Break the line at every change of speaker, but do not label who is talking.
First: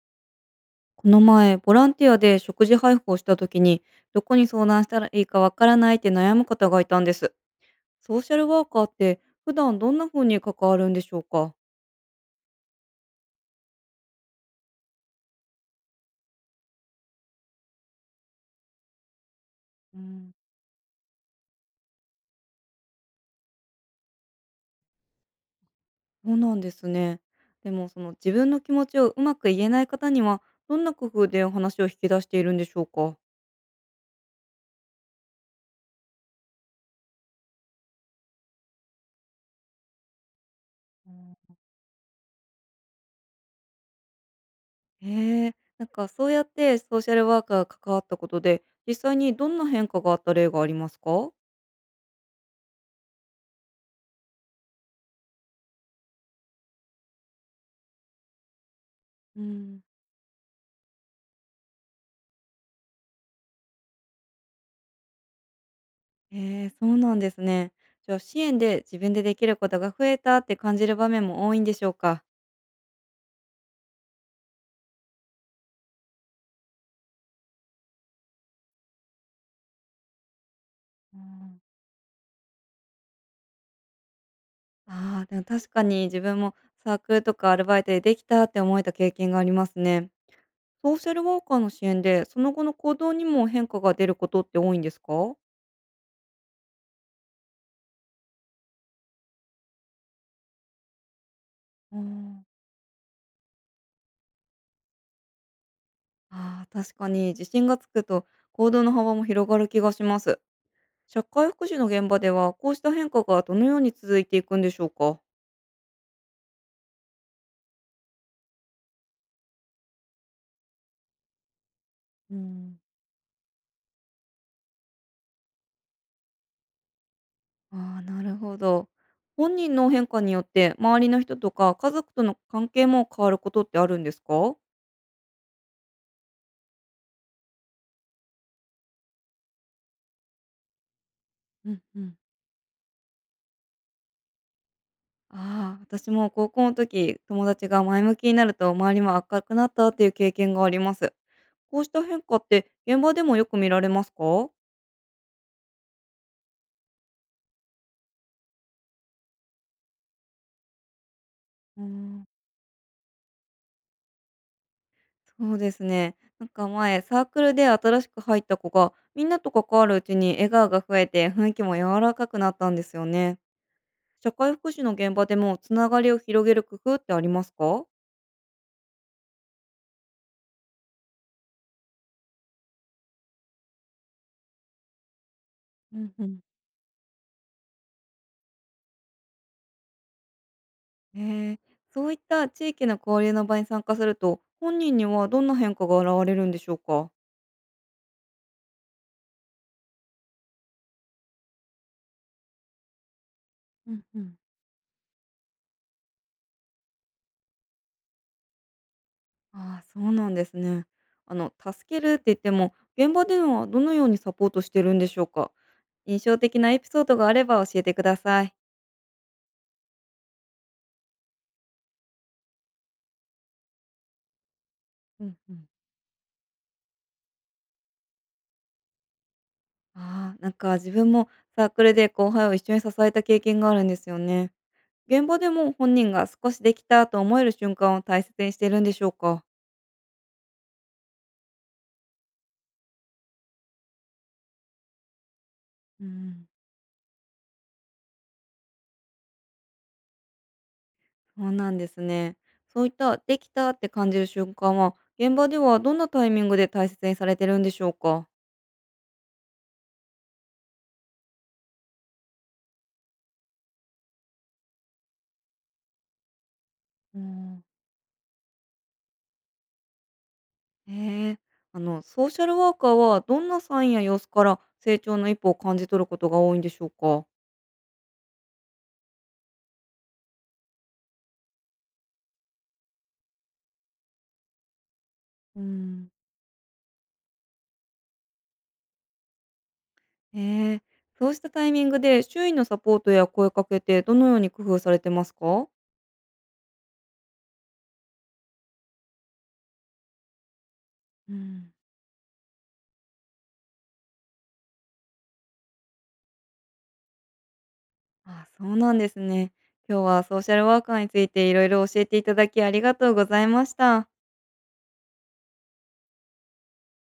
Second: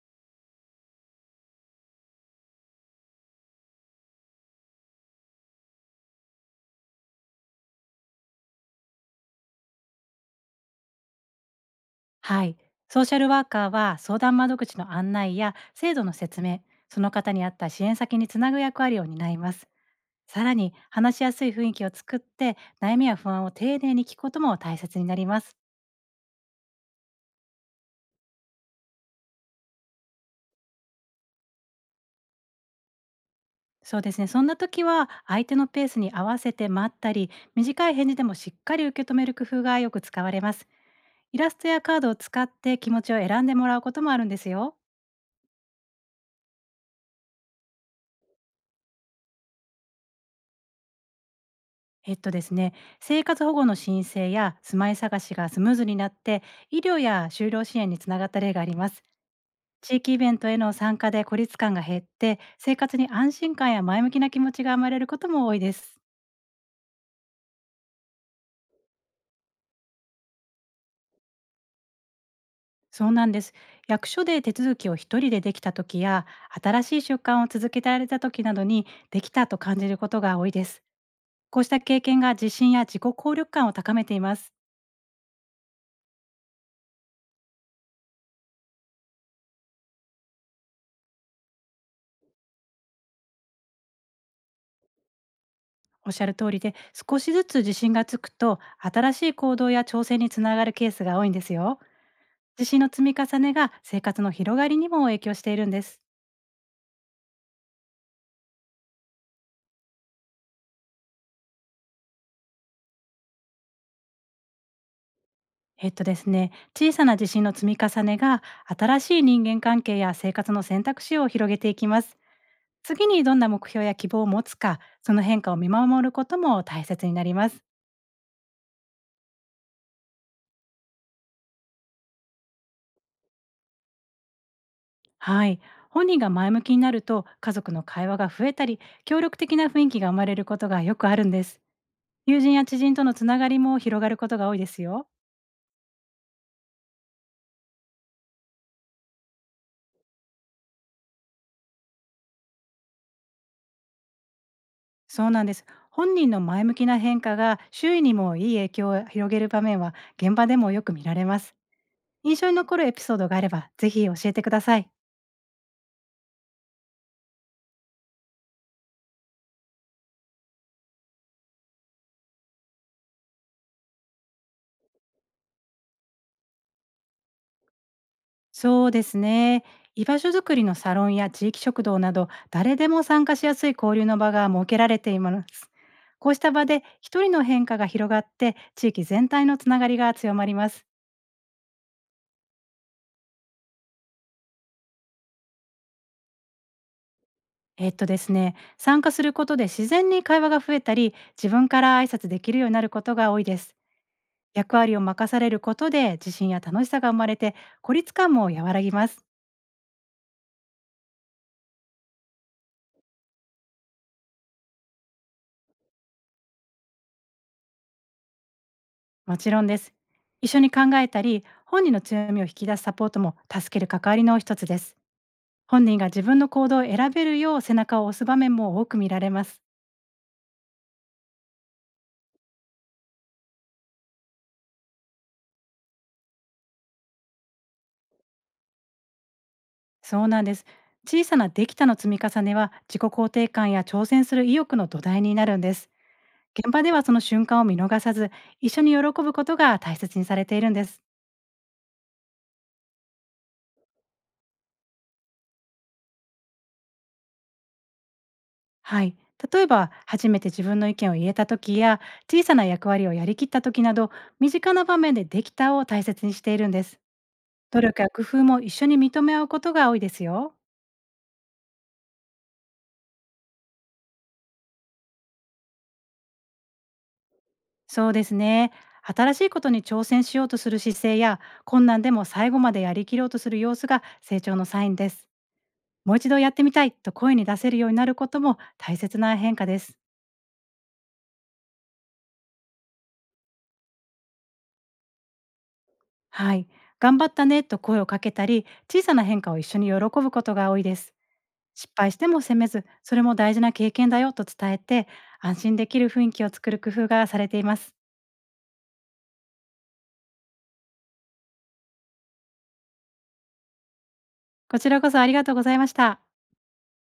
この前、ボランティアで食事配布をした時に、どこに相談したらいいかわからないって悩む方がいたんです。ソーシャルワーカーって普段どんな風に関わるんでしょうか？
はい。ソーシャルワーカーは相談窓口の案内や制度の説明、その方に合った支援先につなぐ役割を担います。
うん、
さらに、話しやすい雰囲気を作って、悩みや不安を丁寧に聞くことも大切になります。
そうなんですね。でも、その自分の気持ちをうまく言えない方には、どんな工夫でお話を引き出しているんでしょうか？
そうですね。そんな時は、相手のペースに合わせて待ったり、短い返事でもしっかり受け止める工夫がよく使われます。
う
イラ
ん。
ストやカードを使って気持ちを選んでもらうこともあるんですよ。
へえ、そうやってソーシャルワーカーが関わったことで、実際にどんな変化があった例がありますか？
えっとですね、生活保護の申請や住まい探しがスムーズになって、医療や就労支援につながった例があります。
うん。
地域イベントへの参加で孤立感が減って、生活に安心感や前向きな気持ちが生まれることも多いです。
ええ、そうなんですね。じゃあ、支援で自分でできることが増えたって感じる場面も多いんでしょうか？
そうなんです。役所で手続きを一人でできた時や、新しい習慣を続けられた時などに、できたと感じることが多いです。
う
こ
ん、
うした経験が自信や自己効力感を高めています。
ああー、でも確かに自分もサークルとかアルバイトでできたって思えた経験がありますね。ソーシャルワーカーの支援で、その後の行動にも変化が出ることって多いんですか？
おっしゃる通りで、少しずつ自信がつくと、新しい行動や挑戦につながるケースが多いんですよ。
うん。
自信の積み重ねが生活の広がりにも影響しているんです。
ああ、確かに自信がつくと行動の幅も広がる気がします。社会福祉の現場ではこうした変化がどのように続いていくんでしょうか？
えっとですね、小さな自信の積み重ねが、新しい人間関係や生活の選択肢を広げていきます。
うん。
次にどんな目標や希望を持つか、その変化を見守ることも大切になります。
ああ、なるほど。本人の変化によって周りの人とか家族との関係も変わることってあるんですか？
はい。本人が前向きになると、家族の会話が増えたり、協力的な雰囲気が生まれることがよくあるんです。
うんうん。
友人や知人とのつながりも広がることが多いですよ。
ああ、私も高校の時、友達が前向きになると周りも明るくなったっていう経験があります。こうした変化って現場でもよく見られますか？
そうなんです。本人の前向きな変化が周囲にもいい影響を広げる場面は、現場でもよく見られます。
うーん。
印象に残るエピソードがあれば、ぜひ教えてください。
そうですね。前、サークルで新しく入った子が、みんなと関わるうちに笑顔が増えて雰囲気も柔らかくなったんですよね。社会福祉の現場でもつながりを広げる工夫ってありますか？
そうですね。居場所づくりのサロンや地域食堂など、誰でも参加しやすい交流の場が設けられています。
うんう
こう
ん、
した場で一人の変化が広がって、地域全体のつながりが強まります。
ええ。そういった地域の交流の場に参加すると本人にはどんな変化が現れるんでしょうか？
えっとですね、参加することで自然に会話が増えたり、自分から挨拶できるようになることが多いです。
うんうん、
役割を任されることで自信や楽しさが生まれて、孤立感も和らぎます。
ああそうなんですね。あの、助けるって言っても現場ではどのようにサポートしてるんでしょうか？印象的なエピソードがあれば教えてください。
もちろんです。一緒に考えたり、本人の強みを引き出すサポートも、助ける関わりの一つです。
うんうん。
本人が自分の行動を選べるよう背中を押す場面も多く見られます。
ああ、自分もサークルで後輩を一緒に支えた経験があるんですよね。現場でも本人が少しできたと思える瞬間を大切にしているんでしょうか？
そうなんです。小さなできたの積み重ねは、自己肯定感や挑戦する意欲の土台になるんです。
うん、
現場ではその瞬間を見逃さず、一緒に喜ぶことが大切にされているんです。
そうなんですね。そういったできたって感じる瞬間は、現場ではどんなタイミングで大切にされてるんでしょうか？
はい。例えば、初めて自分の意見を言えた時や、小さな役割をやりきった時など、身近な場面でできたを大切にしているんです。
うん、
努力や工夫も一緒に認め合うことが多いですよ。
へえ、あの、ソーシャルワーカーはどんなサインや様子から成長の一歩を感じ取ることが多いんでしょうか？
そうですね。新しいことに挑戦しようとする姿勢や、困難でも最後までやりきろうとする様子が成長のサインです。
うん、
もう一度やってみたいと声に出せるようになることも大切な変化です。
へえ、そうしたタイミングで周囲のサポートや声かけってどのように工夫されてますか？
はい。頑張ったねと声をかけたり、小さな変化を一緒に喜ぶことが多いです。
うん。
失敗しても責めず、それも大事な経験だよと伝えて、安心できる雰囲気を作る工夫がされています。
あ、そうなんですね。今日はソーシャルワーカーについていろいろ教えていただきありがとうございました。
こちらこそありがとうございました。